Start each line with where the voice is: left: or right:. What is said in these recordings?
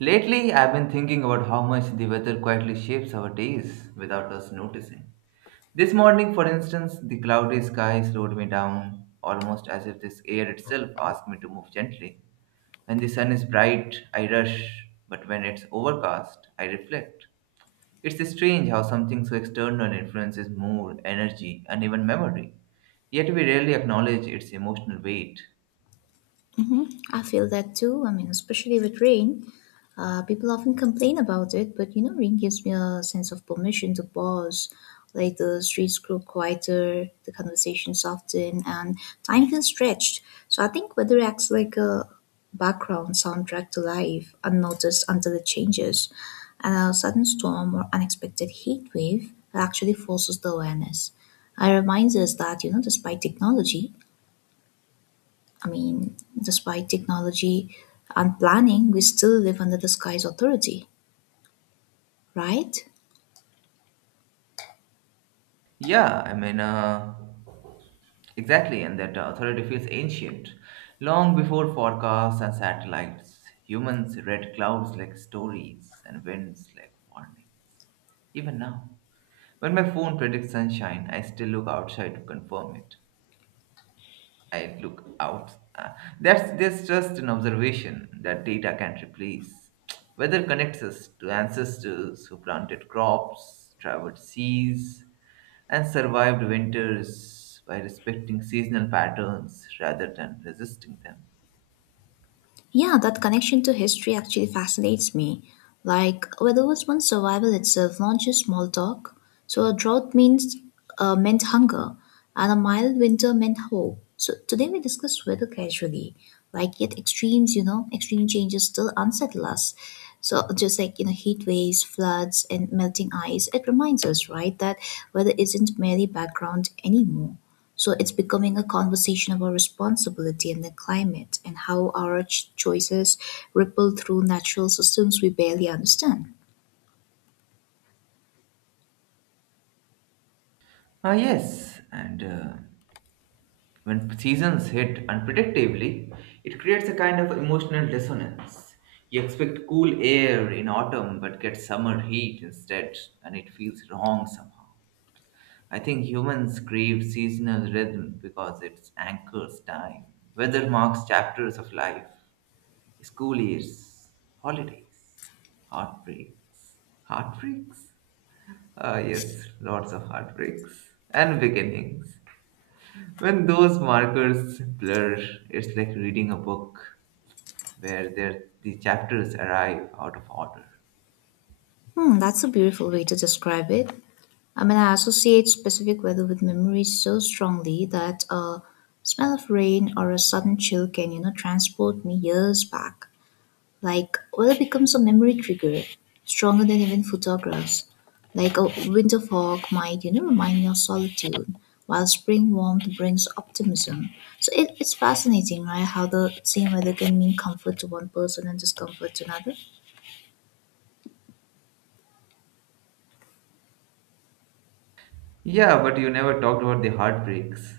right: Lately, I've been thinking about how much the weather quietly shapes our days without us noticing. This morning, for instance, the cloudy sky slowed me down, almost as if this air itself asked me to move gently. When the sun is bright, I rush, but when it's overcast, I reflect. It's strange how something so external influences mood, energy, and even memory, yet we rarely acknowledge its emotional weight.
left: I feel that too. I mean, especially with rain, people often complain about it, but you know, rain gives me a sense of permission to pause. Like the streets grow quieter, the conversation soften, and time feels stretched. So I think weather acts like a background soundtrack to life, unnoticed until it changes. And a sudden storm or unexpected heat wave actually forces the awareness. It reminds us that, you know, despite technology, I mean, despite technology and planning, we still live under the sky's authority, right?
right: Yeah, exactly, and that authority feels ancient. Long before forecasts and satellites, humans read clouds like stories and winds like warning. Even now, when my phone predicts sunshine, I still look outside to confirm it. I look out. That's just an observation that data can't replace. Weather connects us to ancestors who planted crops, traveled seas, and survived winters by respecting seasonal patterns rather than resisting them.
left: Yeah, that connection to history actually fascinates me. Like, whether it was once survival itself, not just small talk. So, a drought means meant hunger, and a mild winter meant hope. So, today we discuss weather casually. Like, yet extremes, you know, extreme changes still unsettle us. So, just like, you know, heat waves, floods, and melting ice, it reminds us, right, that weather isn't merely background anymore. So it's becoming a conversation about responsibility and the climate and how our choices ripple through natural systems we barely understand.
right: Ah, yes, and. When seasons hit unpredictably, it creates a kind of emotional dissonance. You expect cool air in autumn but get summer heat instead, and it feels wrong somehow. I think humans crave seasonal rhythm because it anchors time. Weather marks chapters of life, school years, holidays, heartbreaks. Heartbreaks? Ah, yes, lots of heartbreaks and beginnings. When those markers blur, it's like reading a book where the chapters arrive out of order.
left: Hmm, that's a beautiful way to describe it. I mean, I associate specific weather with memories so strongly that a smell of rain or a sudden chill can, you know, transport me years back. Like oil becomes a memory trigger, stronger than even photographs. Like a winter fog might, you know, remind me of solitude, while spring warmth brings optimism. So it's fascinating, right? How the same weather can mean comfort to one person and discomfort to another.
right: Yeah, but you never talked about the heartbreaks.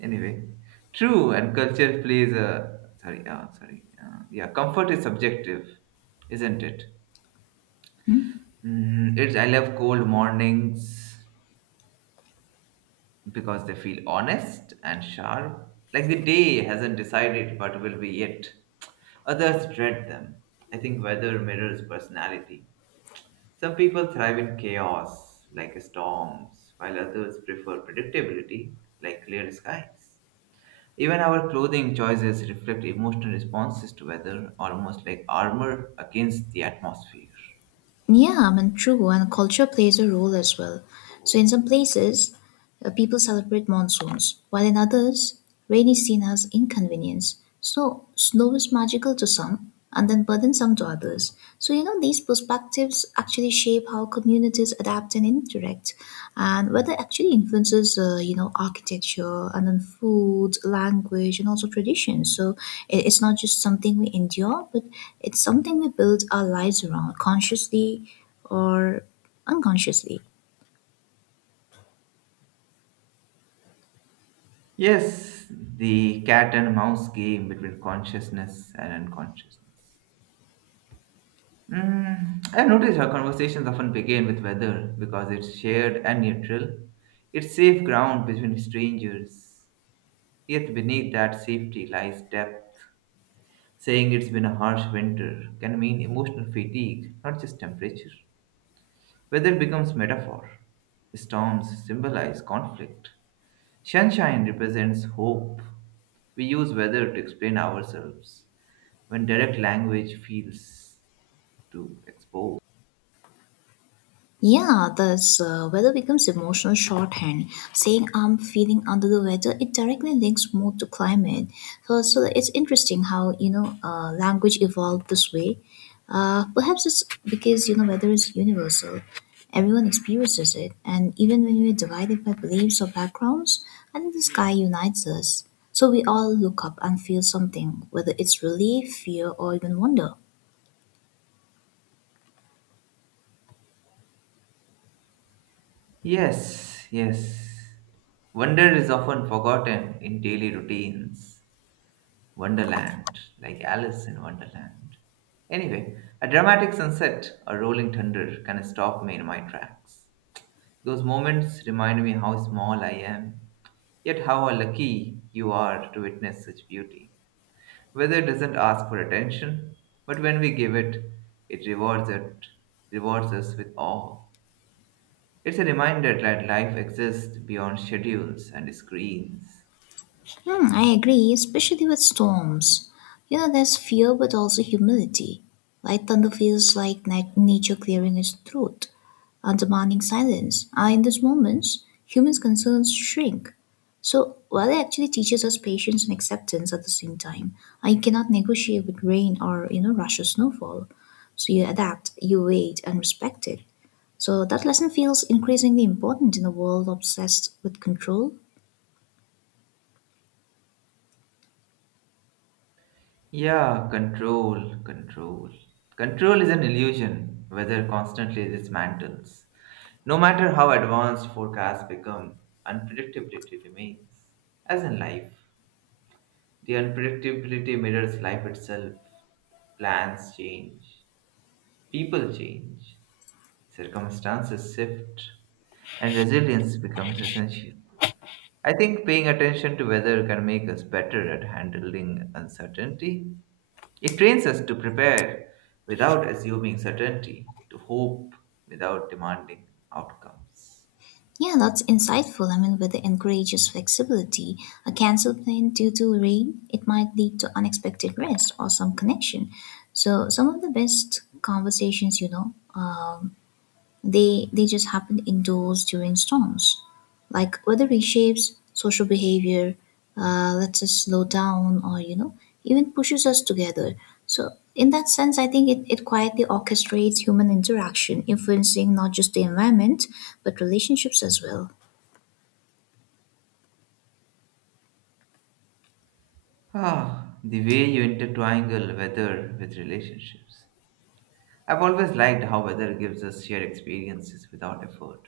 right: Anyway, true, and culture plays a yeah, comfort is subjective, isn't it?
left: Hmm?
right: It's I love cold mornings because they feel honest and sharp, like the day hasn't decided what will be yet. Others dread them. I think weather mirrors personality. Some people thrive in chaos, like storms, while others prefer predictability, like clear skies. Even our clothing choices reflect emotional responses to weather, almost like armor against the atmosphere.
left: Yeah, I mean, true, and culture plays a role as well. So in some places, people celebrate monsoons, while in others, rain is seen as inconvenience. So, snow is magical to some and then burdensome to others. So, you know, these perspectives actually shape how communities adapt and interact, and whether actually influences, you know, architecture and then food, language, and also traditions. So, it's not just something we endure, but it's something we build our lives around consciously or unconsciously.
right: Yes, the cat and mouse game between consciousness and unconsciousness. I've noticed our conversations often begin with weather because it's shared and neutral. It's safe ground between strangers. Yet beneath that safety lies depth. Saying it's been a harsh winter can mean emotional fatigue, not just temperature. Weather becomes metaphor. Storms symbolize conflict. Sunshine represents hope. We use weather to explain ourselves when direct language feels to expose.
left: Yeah, this weather becomes emotional shorthand. Saying I'm feeling under the weather, it directly links mood to climate. So it's interesting how you know language evolved this way. Perhaps it's because you know weather is universal. Everyone experiences it, and even when we're divided by beliefs or backgrounds, I think the sky unites us. So we all look up and feel something, whether it's relief, fear, or even wonder.
right: Yes, yes. Wonder is often forgotten in daily routines. Wonderland, like Alice in Wonderland. Anyway, a dramatic sunset or rolling thunder can stop me in my tracks. Those moments remind me how small I am, yet how lucky you are to witness such beauty. Weather doesn't ask for attention, but when we give it, it, rewards us with awe. It's a reminder that life exists beyond schedules and screens.
left: Hmm, I agree, especially with storms. You know, there's fear, but also humility. Light thunder feels like nature clearing its throat and demanding silence. And in these moments, humans' concerns shrink. So, weather actually teaches us patience and acceptance at the same time. I cannot negotiate with rain or, you know, rush or snowfall. So, you adapt, you wait, and respect it. So, that lesson feels increasingly important in a world obsessed with control.
right: Yeah, control. Control is an illusion, weather constantly dismantles. No matter how advanced forecasts become, unpredictability remains. As in life, the unpredictability mirrors life itself. Plans change, people change, circumstances shift, and resilience becomes essential. I think paying attention to weather can make us better at handling uncertainty. It trains us to prepare without assuming certainty, to hope without demanding outcomes.
left: Yeah, that's insightful. I mean, with the encourages flexibility, a cancelled plan due to rain, it might lead to unexpected rest or some connection. So some of the best conversations, you know, they just happen indoors during storms. Like weather reshapes social behavior, lets us slow down, or you know, even pushes us together. So in that sense, I think it quietly orchestrates human interaction, influencing not just the environment but relationships as well.
right: Ah, the way you intertwingle weather with relationships. I've always liked how weather gives us shared experiences without effort.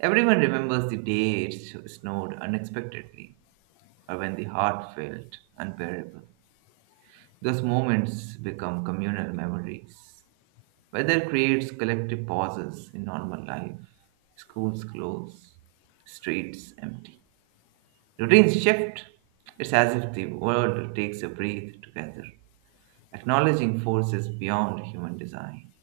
right: Everyone remembers the day snowed unexpectedly or when the heart felt unbearable. Those moments become communal memories. Weather creates collective pauses in normal life. Schools close, streets empty. Routines shift. It's as if the world takes a breath together, acknowledging forces beyond human design.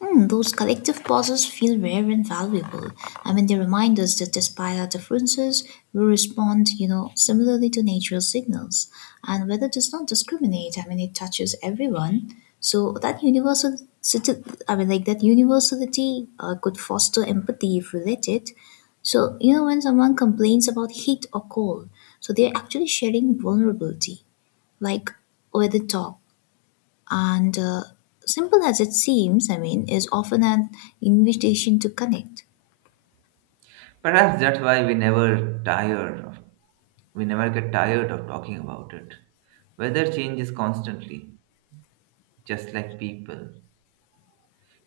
left: Hmm, those collective pauses feel rare and valuable. I mean, they remind us that despite our differences, we respond, you know, similarly to natural signals. And weather does not discriminate. I mean, it touches everyone. So that universal, I mean, like that universality could foster empathy if related. So you know, when someone complains about heat or cold, so they're actually sharing vulnerability, like weather talk and simple as it seems, I mean, is often an invitation to connect.
right: Perhaps that's why we never get tired of talking about it. Weather changes constantly, just like people.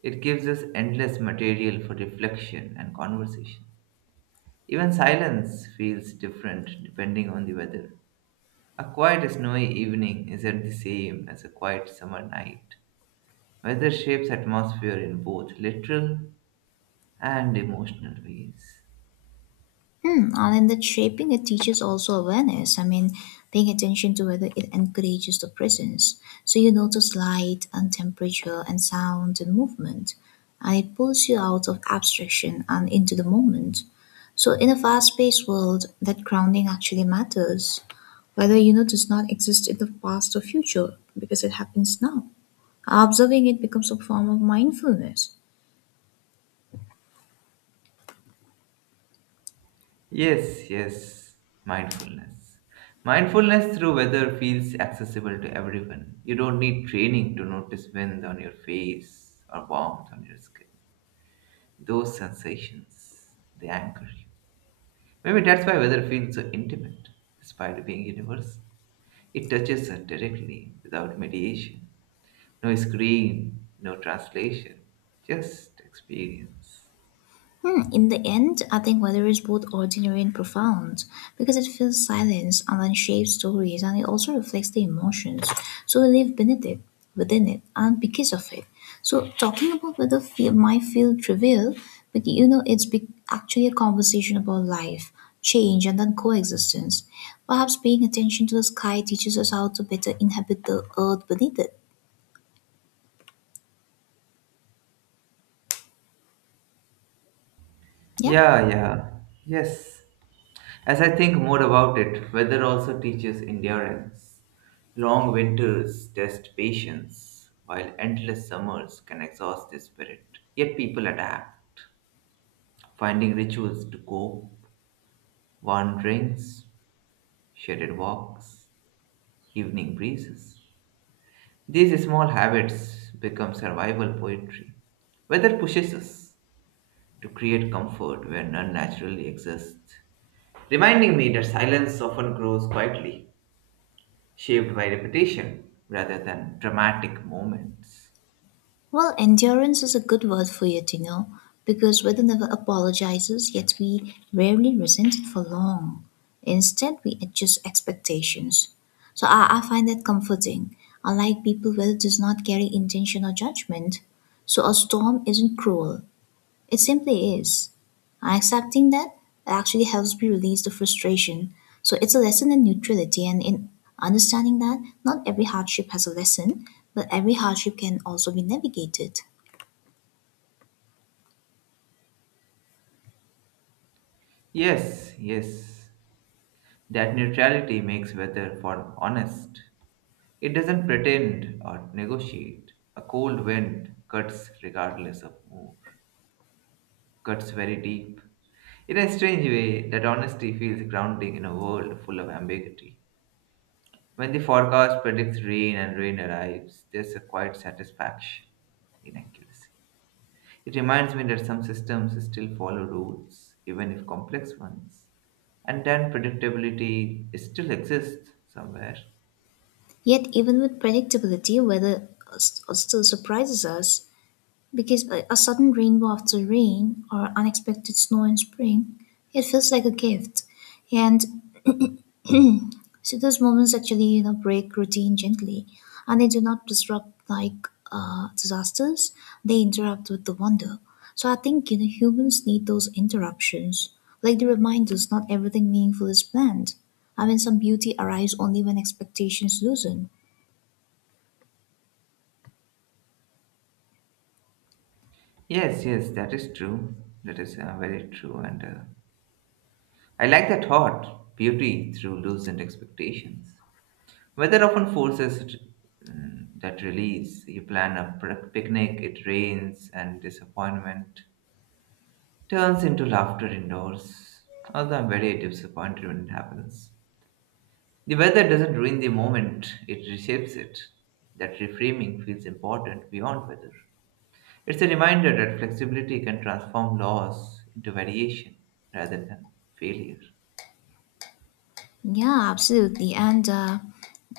right: It gives us endless material for reflection and conversation. Even silence feels different depending on the weather. A quiet snowy evening isn't the same as a quiet summer night. Weather shapes atmosphere in both literal and emotional ways.
left: Hmm. And in that shaping, it teaches also awareness. I mean, paying attention to whether it encourages the presence. So you notice light and temperature and sound and movement. And it pulls you out of abstraction and into the moment. So in a fast-paced world, that grounding actually matters. Whether you know does not exist in the past or future because it happens now. Observing it becomes a form of mindfulness.
right: Yes, yes, mindfulness. Mindfulness through weather feels accessible to everyone. You don't need training to notice wind on your face or warmth on your skin. Those sensations, they anchor you. Maybe that's why weather feels so intimate, despite being universal. It touches us directly without mediation. No screen, no translation, just experience.
left: Hmm, in the end, I think weather is both ordinary and profound because it fills silence and then shapes stories and it also reflects the emotions. So we live beneath it, within it, and because of it. So talking about weather feel, might feel trivial, but you know, actually a conversation about life, change, and then coexistence. Perhaps paying attention to the sky teaches us how to better inhabit the earth beneath it. Yeah.
right: Yeah, yeah, yes. As I think more about it, weather also teaches endurance. Long winters test patience, while endless summers can exhaust the spirit. Yet people adapt, finding rituals to cope, warm drinks, shaded walks, evening breezes. These small habits become survival poetry. Weather pushes us to create comfort where none naturally exists, reminding me that silence often grows quietly, shaped by repetition rather than dramatic moments.
left: Well, endurance is a good word for it, you know, because weather never apologizes, yet we rarely resent it for long. Instead, we adjust expectations. So I find that comforting. Unlike people, weather does not carry intention or judgment. So a storm isn't cruel, it simply is. And accepting that, it actually helps me release the frustration. So it's a lesson in neutrality and in understanding that not every hardship has a lesson, but every hardship can also be navigated.
right: Yes, yes, that neutrality makes weather for honest. It doesn't pretend or negotiate. A cold wind cuts regardless of mood. Cuts very deep. In a strange way, that honesty feels grounding in a world full of ambiguity. When the forecast predicts rain and rain arrives, there's a quiet satisfaction in accuracy. It reminds me that some systems still follow rules, even if complex ones, and then predictability still exists somewhere.
left: Yet, even with predictability, weather still surprises us because a sudden rainbow after rain or unexpected snow in spring, it feels like a gift. And so those moments actually, you know, break routine gently, and they do not disrupt like disasters. They interrupt with the wonder. So I think you know humans need those interruptions, like the reminders. Not everything meaningful is planned. I mean, some beauty arrives only when expectations loosen.
right: Yes, yes, that is true. That is very true. And I like that thought, beauty through loosened expectations. Weather often forces that release. You plan a picnic, it rains, and disappointment turns into laughter indoors. Although I'm very disappointed when it happens. The weather doesn't ruin the moment, it reshapes it. That reframing feels important beyond weather. It's a reminder that flexibility can transform loss into variation rather than failure.
left: Yeah, absolutely, and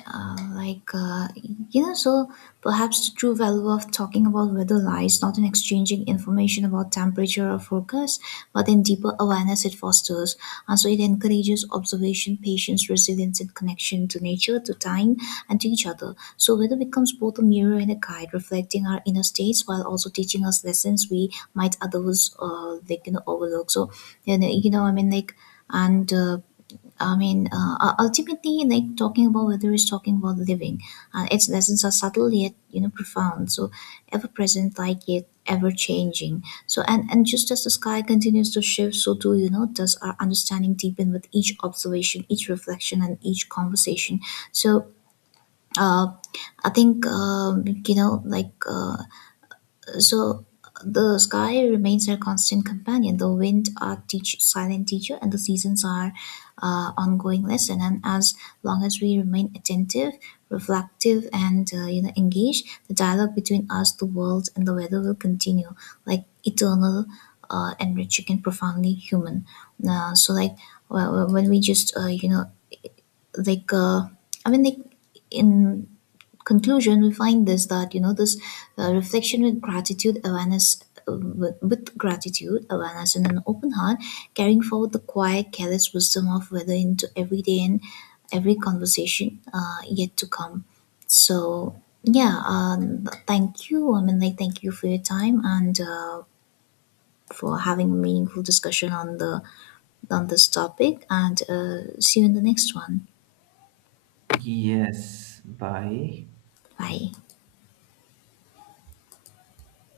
left: uh, like uh, you know so perhaps the true value of talking about weather lies not in exchanging information about temperature or forecast but in deeper awareness it fosters, and so it encourages observation, patience, resilience, and connection to nature, to time, and to each other. So weather becomes both a mirror and a guide, reflecting our inner states while also teaching us lessons we might otherwise like you know overlook. So you know I mean like and I mean, u- Ultimately, like talking about whether it's talking about living. Its lessons are subtle yet you know profound, so ever present, like yet ever changing. So and just as the sky continues to shift, so too you know does our understanding deepen with each observation, each reflection, and each conversation. So. Uh, I think you know, like so the sky remains our constant companion. The wind, our teach, silent teacher, and the seasons are ongoing lesson. And as long as we remain attentive, reflective, and you know engaged, the dialogue between us, the world, and the weather will continue, like eternal, enriching, and profoundly human. Uh, so like when we just you know like uh, I mean like in conclusion we find this that you know this reflection with gratitude awareness with gratitude awareness and an open heart, carrying forward the quiet careless wisdom of weather into every day and every conversation yet to come. So yeah, thank you. I mean, like thank you for your time, and for having a meaningful discussion on the on this topic, and see you in the next one.
right: Yes, bye.
left: Bye.